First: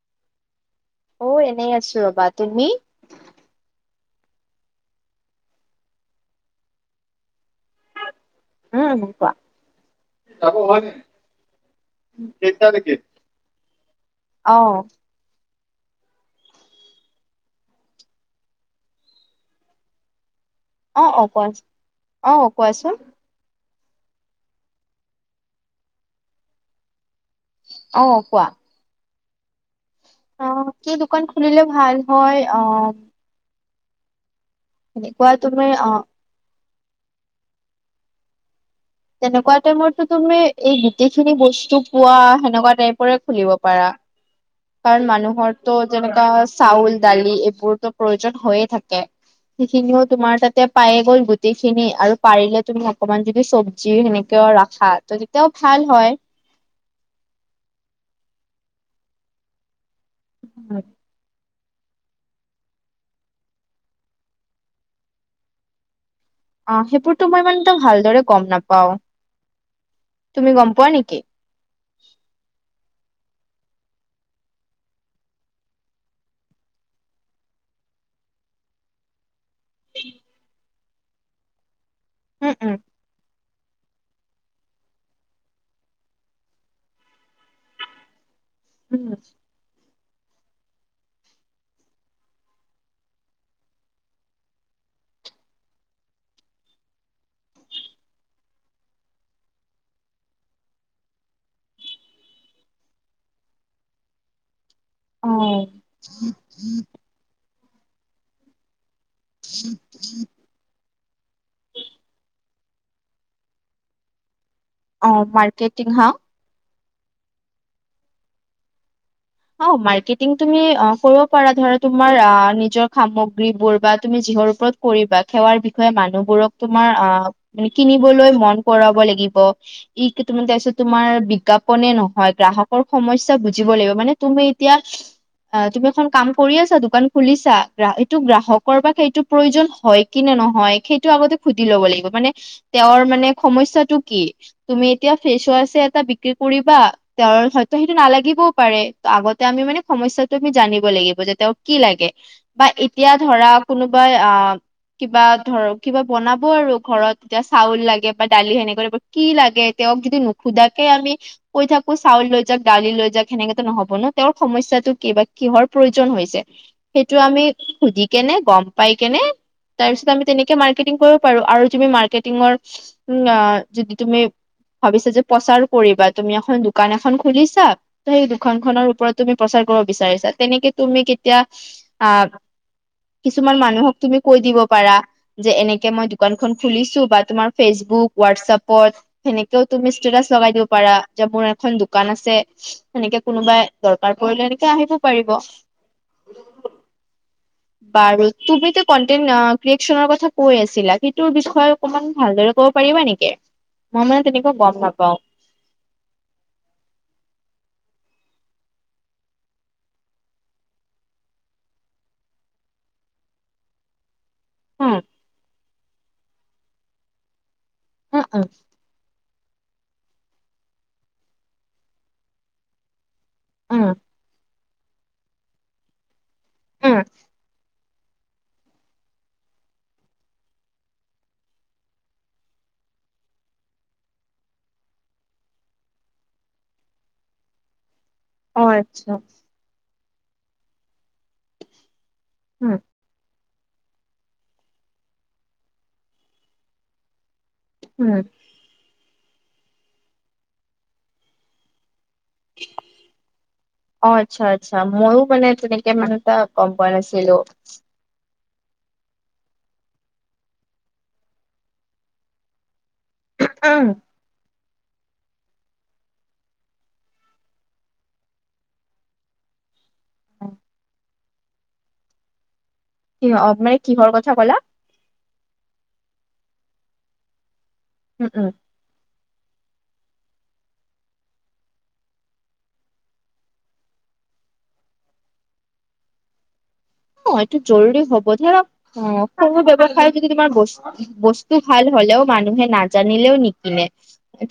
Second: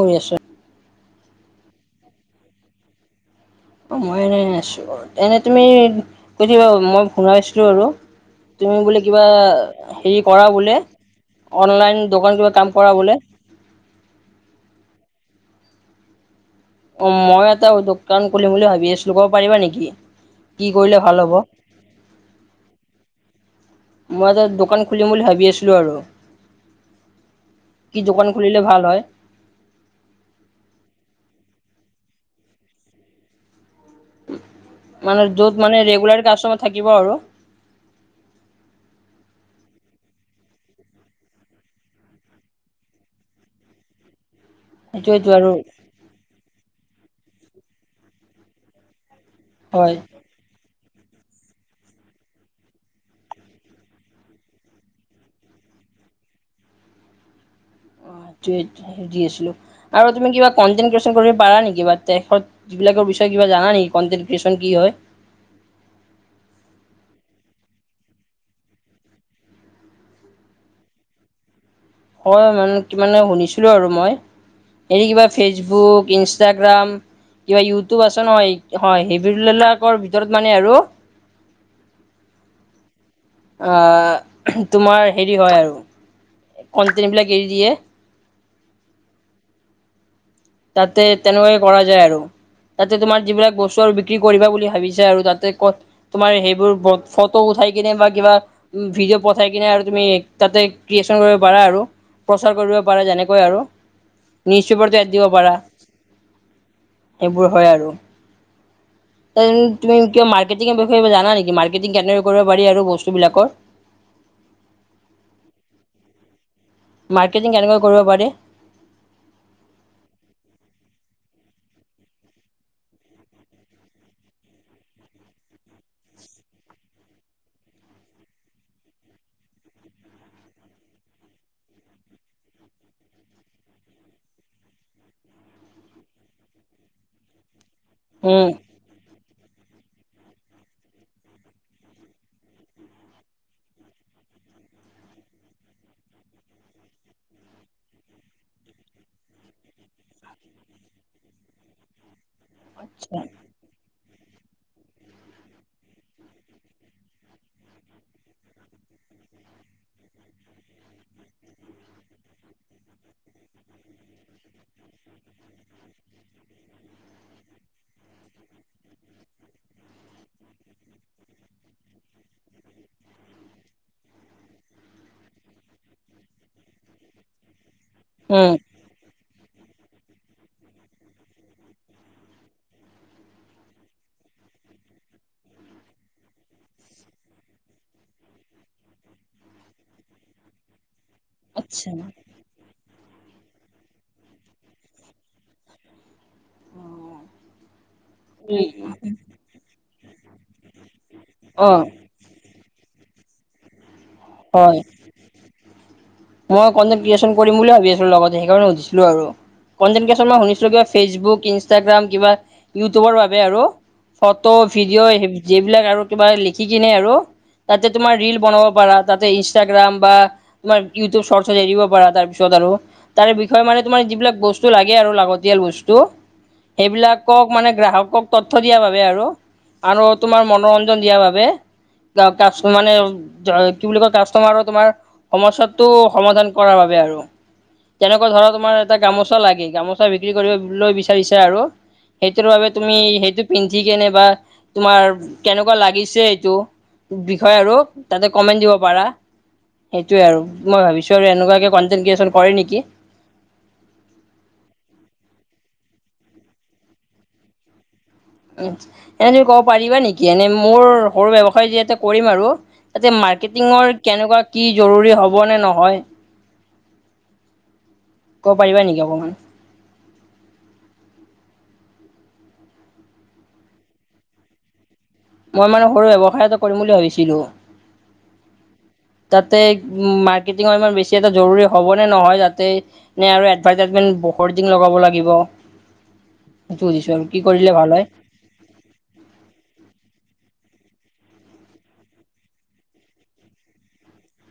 কৰি আছ? অঁ, এনেই আছো ৰ'বা, তুমি? অঁ, মই এনে আছো। এনেই তুমি মই শুনাইছিলো আৰু। তুমি বোলে উম কিবা কোৱা হেৰি কৰা অ বোলে অনলাইন দোকান কিবা কাম কৰা বোলে। অঁ। অঁ, মই এটা দোকান খুলিম বুলি ভাবি আছিলোঁ, ক'ব পাৰিবা নেকি? কি কৰিলে অঁ, ভাল অঁ, হ'ব কোৱা, অঁ, কোৱাচোন? মই এটা দোকান খুলিম বুলি ভাবি আছিলো আৰু। কি অ দোকান খুলিলে ভাল হয়? অঁ, কি দোকান খুলিলে ভাল হয়? অঁ, - মানে তেনেকুৱা য'ত তুমি মানে অ ৰেগুলাৰ কাষ্টমাৰ থাকিব আৰু। তেনেকুৱা টাইপৰটো তুমি এই গোটেইখিনি বস্তু পোৱা সেনেকুৱা টাইপৰে খুলিব পাৰা। কাৰণ সেইটোৱেইটো মানুহৰ আৰু তো যেনেকা চাউল, দালি এইবোৰতো প্ৰয়োজন হৈয়ে থাকে। হয় সেইখিনিও তোমাৰ তাতে- পায়ে গ'ল গোটেই খিনি আৰু পাৰিলে তুমি অকমান যদি চব্জি সেনেকেও ৰাখা, ত তেতিয়াও ভাল হয়। অঁ, সেইটোৱে সুধি আছিলো। আৰু তুমি কিবা কনটে- কৰিব পাৰা নেকি বা যিবিলাকৰ বিষয়ে কিব জানা নেকি কনটেন্ট ক্ৰিয়েচন কি হয়? অঁ, সেইবোৰতো মই মানে ভালদৰে গম নাপাওঁ। তুমি গম পোৱা নেকি? হয়, মানে কি মানে শুনিছিলো আৰু মই। এৰি কিবা ফেচবুক, ইনষ্টাগ্ৰাম, কিবা কিবি ইউটিউব আছে নহয়। হয়, সেই বিলাকৰ ভিতৰত মানে আৰু। উম, উম। আ তোমাৰ হেৰি হয় আৰু কনটেন্ট বিলাক এৰি দিয়ে। [unintelligible] তাতে তেনেকুৱাকে কৰা যায় আৰু। তাতে তোমাৰ যিবিলাক বস্তু আৰু বিক্ৰী কৰিবা বুলি ভাবিছা আৰু তাতে ক'ত- তোমাৰ সেইবোৰ ফটো উঠাই কিনে বা কিবা- ভিডিঅ' পঠাই কিনে আৰু তুমি তাতে ক্ৰিয়েচন কৰিব পাৰা আৰু। প্ৰচাৰ কৰিব পাৰে যেনেকৈ আৰু নিউজ পেপাৰ- অঁ। সেইবোৰ হয় আৰু। তুমি কিবা মাৰ্কেটিঙৰ বিষয়ে কিবা জানা নেকি? মাৰ্কেটিং কেনেকৈ কৰিব পাৰি আৰু বস্তুবিলাকৰ। অঁ, মাৰ্কেটিং হা? মাৰ্কেটিং কেনেকে কৰিব পাৰি? অঁ, মাৰ্কেটিং তুমি অঁ কৰিব পাৰা। ধৰা তোমাৰ অঁ, নিজৰ সামগ্ৰীবোৰ বা তুমি যিহৰ ওপৰত- কৰিবা সেৱাৰ বিষয়ে মানুহবোৰক তোমাৰ অ মানে কিনিবলৈ মন কৰাব লাগিব। ই কি তোমাৰ তাৰপিছত তোমাৰ বিজ্ঞাপনে নহয় গ্ৰাহকৰ সমস্যা বুজিব লাগিব মানে তুমি এতিয়া অ' তুমি এখন কাম কৰি আছা দোকান খুলিছা গ্ৰা এইটো উম, গ্ৰাহকৰ বা সেইটো প্ৰয়োজন হয় কি নে নহয় সেইটো আগতে সুধি ল'ব লাগিব মানে তেওঁৰ মানে সমস্যাটো কি। তুমি এতিয়া ফ্ৰেছোৱাছে আছে এটা বিক্ৰী কৰিবা, তেওঁৰ হয়তো সেইটো নালাগিবও পাৰে। ত' আগতে আমি মানে সমস্যাটো আমি জানিব লাগিব যে তেওঁ কি লাগে বা এতিয়া আচ্ছা, ধৰা কোনোবাই আ কিবা ধৰ কিবা বনাব আৰু ঘৰত এতিয়া চাউল লাগে বা ডালি সেনেক কি লাগে তেওঁক যদি নোখোধাকে আমি কৈ থাকোঁ চাউল লৈ যাওঁক দালি লৈ যাওঁক সেনেকে নহ'ব ন' তেওঁৰ সমস্যাটো কি বা কিহৰ প্ৰয়োজন হৈছে সেইটো আমি সুধি কেনে, গম পাই কেনে তাৰপিছত আমি তেনেকে মাৰ্কেটিং কৰিব পাৰোঁ আৰু তুমি মাৰ্কেটিঙৰ উ, যদি তুমি ভাবিছা যে প্ৰচাৰ কৰিবা, তুমি এখন দোকান এখন খুলিছা ত' সেই দো উম, খনৰ ওপৰত তুমি প্ৰচাৰ কৰিব বিচাৰিছা তেনেকে তুমি কেতিয়া আ কিছুমান মানুহক তুমি কৈ দিব পাৰা যে এনেকে মই দোকানখন খুলিছোঁ বা তোমাৰ ফেচবুক, হোৱাটছাপত সেনেকেও তুমি ষ্টেটাচ লগাই দিব পাৰা। যে মোৰ এখন আচ্ছা, দোকান আছে সেনেকে কোনোবাই দৰকাৰ পৰিলে এনেকে আহিব পাৰিব। বাৰু তুমিতো উম, কনটেন্ট আ, ক্ৰিয়েচনৰ কথা কৈ আছিলা সেইটোৰ বিষয়ে অ', অকমান ভালদৰে কব পাৰিবা নেকি মই মানে তেনেকুৱা হয়। গম নাপাওঁ। মই কণ্টেণ্ট ক্ৰিয়েচন কৰিম বুলি ভাবি আছিলোঁ লগতে সেইকাৰণে সুধিছিলোঁ আৰু। কণ্টেণ্ট ক্ৰিয়েচন মই শুনিছিলোঁ কিবা ফেচবুক, ইনষ্টাগ্ৰাম কিবা ইউটিউবৰ বাবে আৰু। ফটো উম ভিডিঅ' যিবিলাক আৰু কিবা লিখি কিনে আৰু। তাতে তোমাৰ উম ৰীল উম বনাব পাৰা, তাতে ইনষ্টাগ্ৰাম বা তোমাৰ ইউটিউব ছৰ্টছ এৰিব পাৰা তাৰপিছত আৰু তাৰ বিষয়ে মানে উম তোমাৰ যিবিলাক বছ টো লাগে আৰু লাগতিয়াল বস্তু উম সেইবিলাকক মানে গ্ৰাহকক তথ্য দিয়া ভাবে আৰু, আৰু তোমাৰ মনোৰঞ্জন দিয়া বাবে। কা কাছমানে জ কি বুলি কয় কাষ্টমাৰৰ তোমাৰ সমস্যাত টো সমাধান কৰাৰ বাবে আৰু, তেনেকুৱা ধৰা অ তোমাৰ এটা আচ্ছা গামোচা লাগে গামোচা বিক্ৰী কৰিবলৈ বিচাৰিছা আৰু, সেইটোৰ বাবে উম তুমি সেইটো পিন্ধি কেনে বা তোমাৰ কেনেকুৱা লাগিছে এইটো বিষয় আৰু। উম তাতে কমেন্ট দিব পাৰা সেইটোয়ে আৰু, মই ভাবিছোঁ আৰু এনেকুৱেকে কণ্টেণ্ট ক্ৰিয়েচন কৰে নেকি। অ' আচ্ছা আচ্ছা, মইও মানে তেনেকে মানে এটা গম পোৱা নাছিলোঁ। উ, এনে তুমি ক'ব পাৰিবা নেকি এনেই মোৰ সৰু ব্যৱসায় যি এটা কৰিম আৰু তাতে মা উম, কেটিঙৰ কেনেকুৱা কি জৰুৰী হ'বনে নহয়, ক'ব পাৰিবা নেকি অকমান? কিহ মানে কিহৰ কথা ক'লা? মই মানে সৰু ব্যৱসায় এটা কৰিম বুলি ভাবিছিলোঁ। উম, উম। তাতে উ, মাৰ্কেটিঙৰ ইমান বেছি এটা জৰুৰী হ'বনে নহয় যাতে নে আৰু এডভাৰটাইজমেন্ট বহুত দিন লগাব লাগিব। হেইটো সুধিছোঁ আৰু অ, কি এইটো কৰিলে ভাল জৰুৰী হয়। হ'ব ধৰক সৰু ব্যৱসায় যদি তোমাৰ বছ বস্তু ভাল হ'লেও মানুহে নাজানিলেও নিকনে।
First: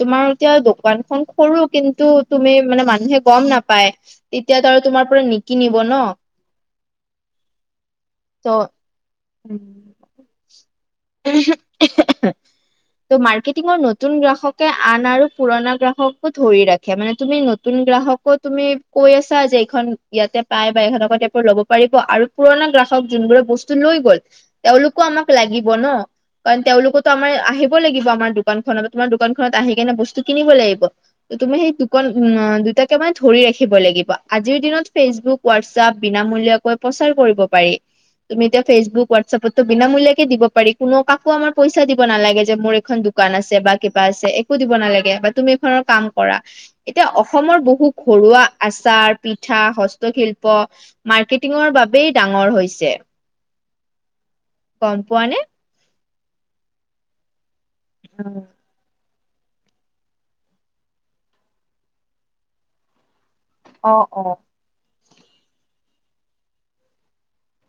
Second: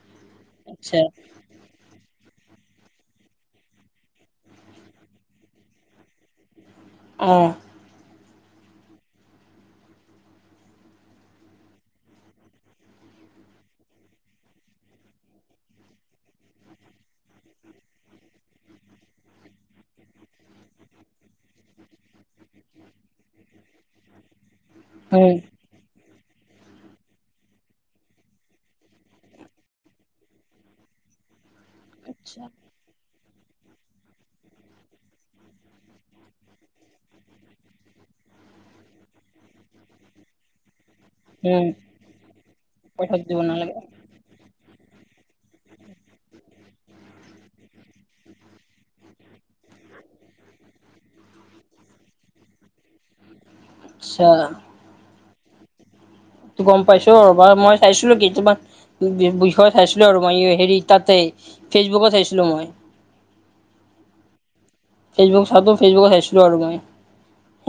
তোমাৰ এতিয়া আচ্ছা দোকানখন। সৰু কিন্তু তুমি মানে মানুহে গম নাপায় তেতিয়াতো আৰু তোমাৰ পৰা নিকিনিব ন। অঁ। ত [inaudible] [unintelligible] [inaudible] ত' মাৰ্কেটিঙৰ নতুন গ্ৰাহকে আন আৰু পুৰণা গ্ৰাহকো ধৰি ৰাখে। মানে তুমি নতুন গ্ৰাহক আকৌ তুমি কৈ আছা যে এইখন ইয়াতে পাই বা এইখন এনেকুৱা তাইপৰ ল'ব পাৰিব। আৰু পুৰণা গ্ৰাহক যোনবোৰে বস্তু লৈ গ'ল, তেওঁলোকো আমাক উম লাগিব ন? কাৰণ তেওঁলোকোতো আমাৰ আহিব লাগিব। আমাৰ দোকানখনত। তোমাৰ দোকানখনত আহি কেনে বস্তু কিনিব লাগিব। ত' তুমি সেই [unintelligible] [unintelligible] ধৰি ৰাখিব লাগিব। আজিৰ দিনত ফেচবুক হোৱাটছপ বিনামূলীয়া কৈ প্ৰচাৰ কৰিব পাৰি। তুমি এতিয়া ফেচবুক, হোৱাটচএপত বিনামূলীয়াকেই দিব পাৰি। কোনো কাকো আমাৰ উম পইচা দিব নালাগে যে, মোৰ এখন পইচা দোকান দিব আছে। নালাগে বা [unintelligible] আছে। একো দিব নালাগে। বা তুমি এখনৰ কাম কৰা। এতিয়া অসমৰ বহু ঘৰুৱা আচাৰ, পিঠা, হস্তশিল্প মাৰ্কেটিঙৰ বাবেই ডাঙৰ হৈছে। আচছা। গম পোৱা নে? [unintelligible] গম পাইছো ৰ'বা। মই চাইছিলো কেইটমান বিষয়ে চাইছিলো। আৰু মই হেৰি তাতে ফেচবুকত চাইছিলো মই। অ অ। [unintelligible] ফেচবুত চাইছিলো আৰু মানে।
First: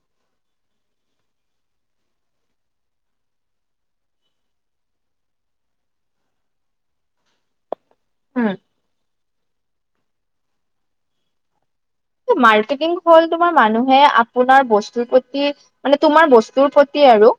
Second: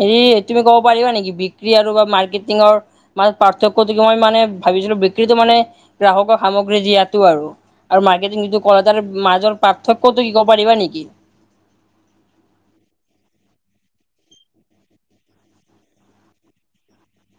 হেৰি তুমি ক'ব পাৰিবা নিকি? বিক্ৰী আৰু বা মাৰ্কেটিংৰ মান পাৰ্থক্যটো কি? মই মানে ভাবিছিলো। বিক্ৰীতো মানে গ্ৰাহকৰ সামগ্ৰী দিয়াতো। আৰু। আৰু উম মাৰ্কেটিং [unintelligible] মাজৰ পাৰ্থক্যতো কি ক'ব পাৰিবা নেকি? মাৰ্কেটিং হ'ল তোমাৰ মানুহে আপোনাৰ বস্তুৰ প্ৰতি মানে, তোমাৰ বস্তুৰ প্ৰতি আৰু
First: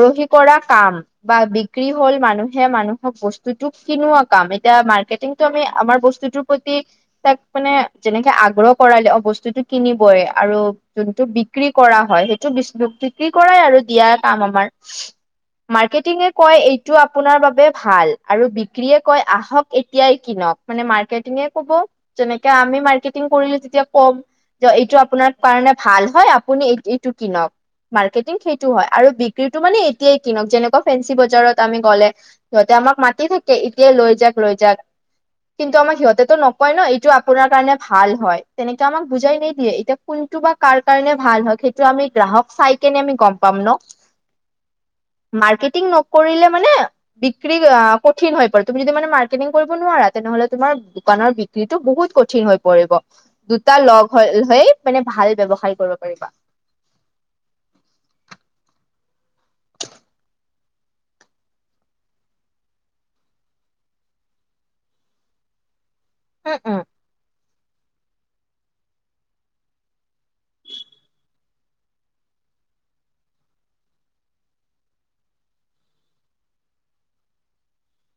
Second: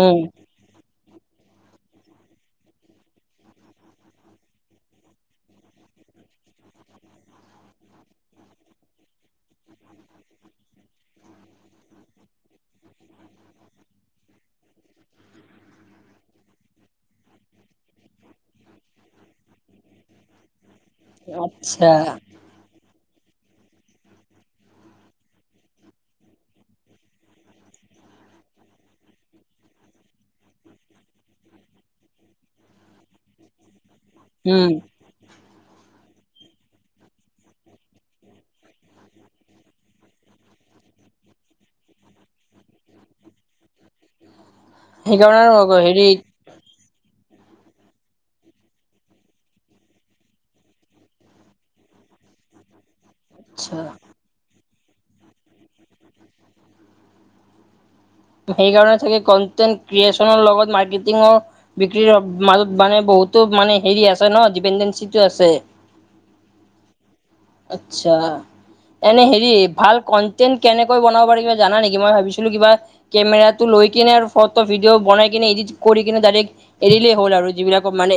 উম কৰা কাম। বা বিক্ৰী হল মানুহে, মানুহক বস্তুতো কিনোৱা কাম। এতিয়া মাৰ্কেটিংটো, আমি আমাৰ বস্তুত প্ৰতি তাক মানে যেনেকে আগ্ৰহ কৰালে, অ বস্তুতটো কিনিবই আৰু যোনটো বিক্ৰী কৰা হয়। সেইটো বি বিক্ৰী কৰাই, আৰু দিয়া কাম আমাৰ। [inaudible] মাৰ্কেটিঙে কয় এইটো আপোনাৰ বাবে ভাল। আৰু বিক্ৰীয়ে কয়, আহক এতিয়াই কিনক মানে [unintelligible] ক'ব আচ্ছা যেনেকে আমি মাৰ্কেটিং কৰি আছোঁ। এতিয়া কম, যে এইটো আপোনাৰ কাৰণে ভাল হয়। আপুনি এই এইটো কিনক। মাৰ্কেটিং সেইটো হয়, আৰু বিক্ৰীটো মানে এতিয়াই কিনক। যেনেকুৱা ফেঞ্চি বজাৰত আমি গ'লে সিহঁতে আমাক মাতি থাকে। এতিয়া লৈ যাক লৈ উম যাক। কিন্তু আমাক সিহঁতেতো নকয় ন, এইটো কাৰণে ভাল হয়। তেনেকে আমাক বুজাই নিদিয়ে। এতিয়া কোনটো বা কাৰ কাৰণে ভাল হয় সেইটো আমি গ্ৰাহক চাই কেনে আমি গম পাম ন? [inaudible] মাৰ্কেটিং হেৰি নকৰিলে মানে বিক্ৰী আ কঠিন হৈ পৰে। তুমি যদি মান মাৰ্কেটিং কৰিব নোৱাৰা, তেনেহ'লে তোমাৰ দোকানৰ বি [unintelligible] বহুত কঠিন হৈ পৰিব। দুটা আচ্ছা লগ হ - হৈ মানে ভাল ব্য়ৱসায় কৰিব পাৰিবা। সেই কাৰণে, চাগে কনটেন্ট ক্ৰিয়েচনৰ লগত মাৰ্কেটিঙৰ বিক্ৰীৰ মাজত মানে বহুতো মানে হেৰি আছে ন ডিপেনডেঞ্চিটো আছে। উম, উম। আত্ছা, এনে হেৰি ভাল কন্টেনট কেনেকৈ বনাব পাৰি কিবা- জানা নেকি? মই ভাবিছিলো কিবা- কেমেৰাটো লৈ কিনে আৰু ফটো ভিডিঅ বনাই কিনে এডিট কৰি কিনে ডাইৰেক্- এৰিলেই হ'ল আৰু যিবিলাকত মানে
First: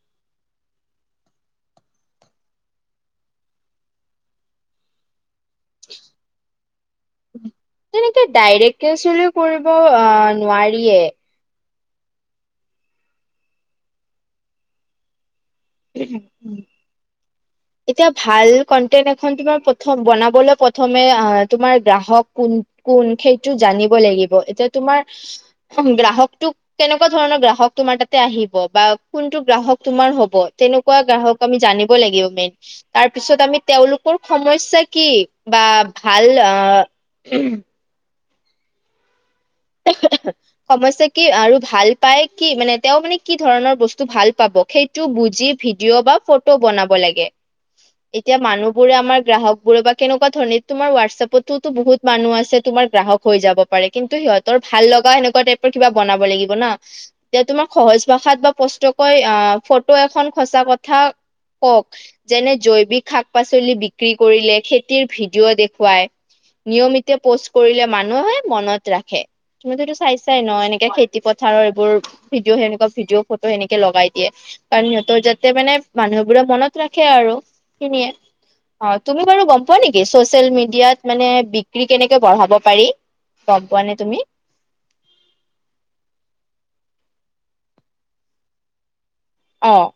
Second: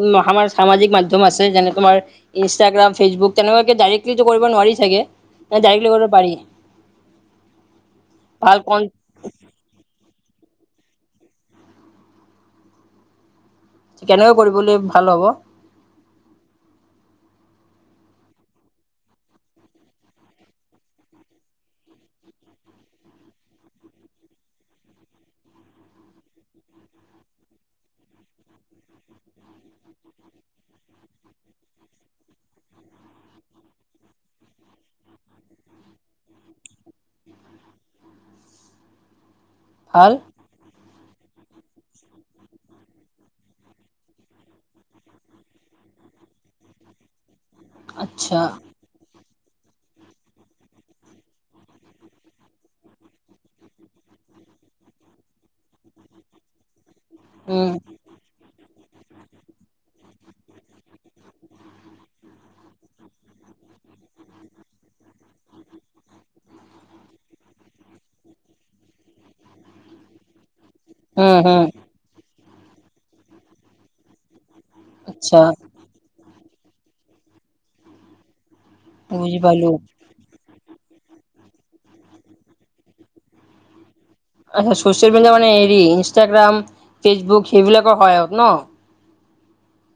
উ আমাৰ সামাজিক মাধ্যম আছে। যেনে তোমাৰ- ইনষ্টাগ্ৰাম, ফেচবুক তেনেকুৱাকে ডাইৰেকটলিো কৰিব নোৱাৰি চাগে? নে ডাইৰেক্টলি কৰিব পাৰি তেনেকে ভাল কন ডাইৰেকে চোলেও- কৰিব আঁ নোৱাৰিয়ে। কেনেকৈ কৰিবলৈ ভাল হ'ব? [unintelligible] [inaudible] এতিয়া ভাল কন্টেন্ট এখন তোমাৰ প্ৰথম বনাবলৈ প্ৰথমে আঁ তোমাৰ গ্ৰাহক কোন- কোন সেইটো জানিব লাগিব, এতিয়া তোমাৰ গ্ৰাহকটোক- কেনেকুৱা ধৰণৰ গ্ৰাহক তোমাৰ তাতে আহিব বা কোনটো গ্ৰাহক তোমাৰ হ'ব? তেনেকুৱা গ্ৰাহক আমি জানিব লাগিব মেইন। তাৰপিছত আমি তেওঁলোকৰ সমস্যা কি বা ভাল অঁ- ভাল [unintelligible] সমস্যা কি আৰু ভাল পাই কি, মানে তেওঁ মানে কি ধৰণৰ বস্তু ভাল পাব সেই- টো বুজি ভিডিঅ' বা ফটো বনাব লাগে, এতিয়া আচ্ছা মানুহ- বোৰে আমাৰ গ্ৰাহকবোৰে বা কেনেকুৱা ধৰণে তোমাৰ হোৱাটছএপতোতো বহুত মানুহ আছে তোমাৰ গ্ৰাহক হৈ যাব। পাৰে, কিন্তু সিহঁতৰ ভাল লগা সেনেকুৱা টাইপৰ কিবা বনাব লাগিব ন, তে তোমাৰ উম। সহজ- প্ৰসাদ বা পষ্টকৈ আঁ ফটো এখন সঁচা কথা কওঁক। যেনে জৈৱিক শাক পাচলি বিক্ৰী কৰিলে খেতিৰ ভিডিঅ' দেখুৱায়। নিয়মিতে পোষ্ট কৰিলে মানুহে মনত ৰাখে। তুমিতো এইটো চাইছাই ন' এনেকে খেতি হুম হুম পথাৰৰ এইবোৰ- ভিডিঅ' সেনেকুৱা ভিডিঅ' ফটো সেনেকে লগাই দিয়ে। কাৰণ সিহঁতৰ আচ্ছা যাতে মানে- মানুহবোৰে মনত ৰাখে আৰু খিনিয়ে। অঁ' তুমি বুজি বাৰু গম পালো পোৱা নেকি ছচিয়েল মিডিয়াত- মানে বিক্ৰী কেনেকে বঢ়াব পাৰি গম পোৱানে তুমি? চচিয়েল মিডিয়া মানে হেৰি ইনষ্টাগ্ৰাম, ফেচবুক সেইবিলাকৰ সহায়ত ন'? অ‌ঁ'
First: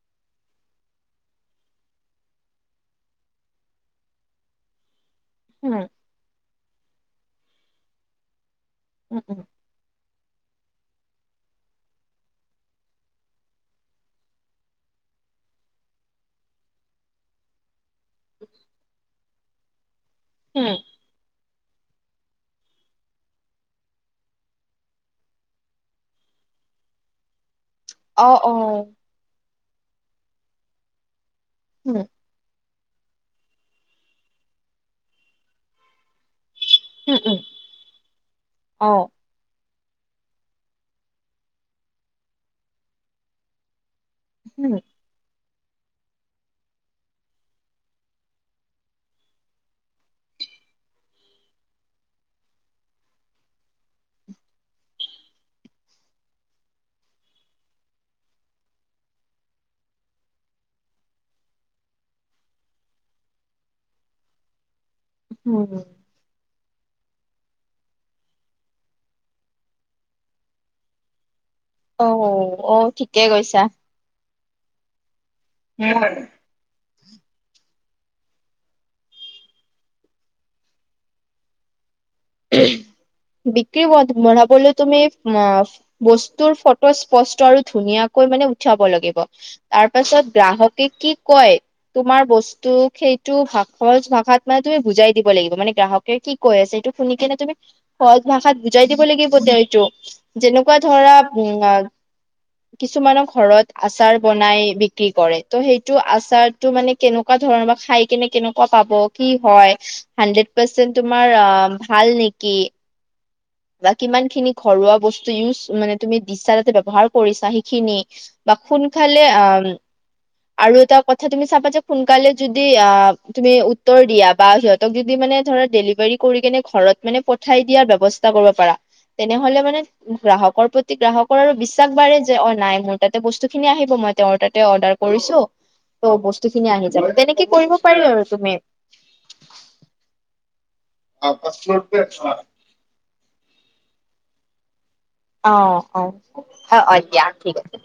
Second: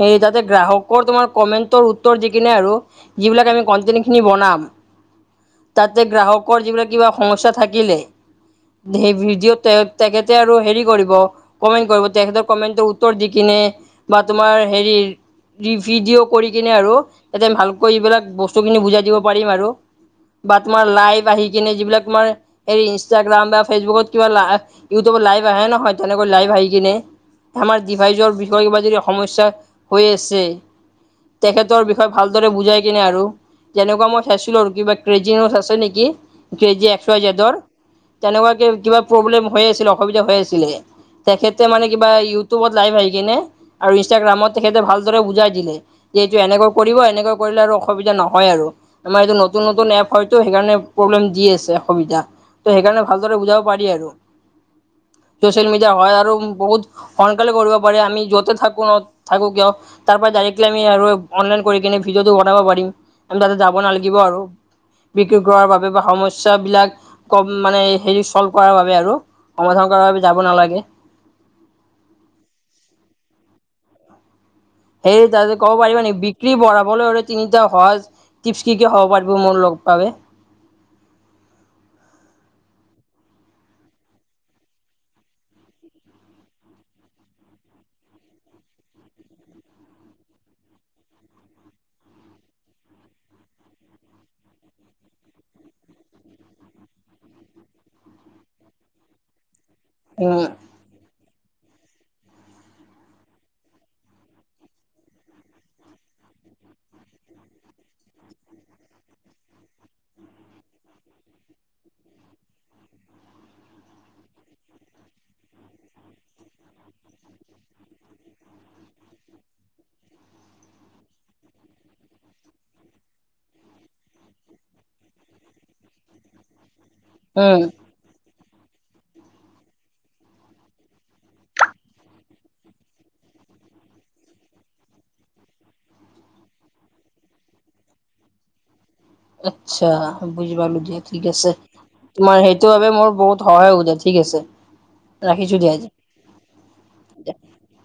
সেই তাতে গ্ৰাহকৰ তোমাৰ কমেণ্টৰ উত্তৰ দি কিনে আৰু। যিবিলাক আমি কণ্টেণ্টখিনি বনাম। উম তাতে গ্ৰাহকৰ যিবিলাক কিবা সমস্যা থাকিলে, সেই উম ভিডিঅ'তে- তেখেতে আৰু হেৰি কৰিব কমেণ্ট কৰিব, তেখেতৰ কমেণ্টৰ উত্তৰ দি কিনে- বা তোমাৰ হেৰি- ভিডিঅ' কৰি কিনে আৰু তাতে ভালকৈ এইবিলাক বস্তুখিনি বুজাই দিব পাৰিম আৰু। বা উম তোমাৰ লাইভ আহি কিনে যিবিলাক তোমাৰ হেই ইনষ্টাগ্ৰাম বা ফেচবুকত কিবা লা- ইউটিউবত লাইভ আহে নহয়, তেনেকৈ লাইভ আহি কিনে- আমাৰ অ ডিভাইজৰ অ বিষয়ে কিবা যদি সমস্যা হৈ আছে, তেখেতৰ উম বিষয়ে ভাল- দৰে বুজাই কিনে আৰু। যেনেকুৱা মই চাইছিলোঁ আৰু কিবা ক্ৰেজিনছ আছে নেকি? Crazy X um Y um জেডৰ, তেনেকুৱাকে অ কিবা প্ৰব্লেম হৈ আছিল, অসুবিধা হৈ আছ- ছিলে, তেখেতে মানে কিবা ইউটিউবত লাইভ আহি কিনে আৰু ইনষ্টাগ্ৰামত উম তেখেতে ভাল- দৰে বুজাই দিলে, যে এইটো এনেকৈ কৰিব, এনেকৈ কৰিলে আৰু অসুবিধা নহয় আৰু। আমাৰ এইটো নতুন নতুন এপ হয়তো সেইকাৰণে প্ৰব্লেম দি আছে, অসুবিধা। ত সেইকাৰণে ভালদৰে বুজাব পাৰি আৰু। চচিয়েল মিডিয়া হয় আৰু বহুত সোনকালে কৰিব পাৰি, আমি য'তে থাক [unintelligible] থাকোঁ কিয়, তাৰপৰা ডাইৰেক্টলি আমি আৰু অনলাইন কৰি ভিডিঅ'টো বনাব পাৰি। আমি তাতে যাব নালাগিব আৰু বিক্ৰী কৰাৰ উম বাবে বা সম স্যাবিলাক কম মানে হেৰি চল্ভ কৰাৰ বাবে আৰু, সমাধান কৰাৰ বাবে আমি যাব নালাগে। অ অ ঠিকেই কৈছা। সেই তাতে ক'ব পাৰিবা নেকি বি ক্ৰী বঢ়াবলৈ হ'লে তিনিটা সহজ টিপছ কি কি হ'ব পাৰিব মোৰ লগ বাবে? [unintelligible] বিক্ৰী ব বঢ়াবলৈ তুমি আ বস্তুৰ ফটো স্পষ্ট আৰু ধুনীয়াকৈ মানে উঠাব লাগিব। তাৰ পাছত গ্ৰাহকে কি কয় তোমাৰ বস্তুক সেইটো ভাষ সহজ ভাষাত মানে তুমি বুজাই দিব লাগিব, মানে গ্ৰাহকে কি কৈ আছে সেইটো শুনি কেনে তুমি সহজ ভাষাত বুজাই দিব লাগিব তেওঁ এইটো উম যেনেকুৱা ধৰা উ আ কিছুমানক ঘৰত আচাৰ বনাই বিক্ৰী কৰে ত' সেইটো আচাৰ তো মানে কেনেকুৱা ধৰণৰ বা খাই কেনে কেনেকুৱা পাব কি হয় হাড্ৰেড পাৰ্চেন্ট তোমাৰ অ ভাল নেকি? বা কিমান খিনি ঘৰুৱা বস্তু ইউজ মানে তুমি দিছা তাতে ব্যৱহাৰ কৰিছা সেইখিনি বা কোন ফালে আ আৰু এটা কথা তুমি চাবা যে সোনকালে যদি আ তুমি উত্তৰ দিয়া বা সিহঁত যদি মানে ধৰা ডেলিভাৰী কৰি কেনে ঘৰত মানে উম পঠাই দিয়াৰ ব্যৱস্থা কৰিব পাৰা তেনেহ'লে মানে গ্ৰাহকৰ প্ৰতি গ্ৰাহকৰ আৰু বিশ্বাস বাঢ়ে যে অ নাই মোৰ তাতে বস্তু খিনি আহিব মই তেওঁৰ তাতে অৰ্ডাৰ কৰিছো ত' বস্তু খিনি আহি যাব, তেনেকে কৰিব পাৰি আৰু তুমি। আচ্ছা বুজি পালো দিয়া ঠিক আছে, তোমাৰ হেই সেইটো বাবে মোৰ বহুত সহায় [unintelligible] ঠিক আছে। অ ৰাখিছো দিয়া আজি দিয়া হয় [unintelligible] ঠিক আছে।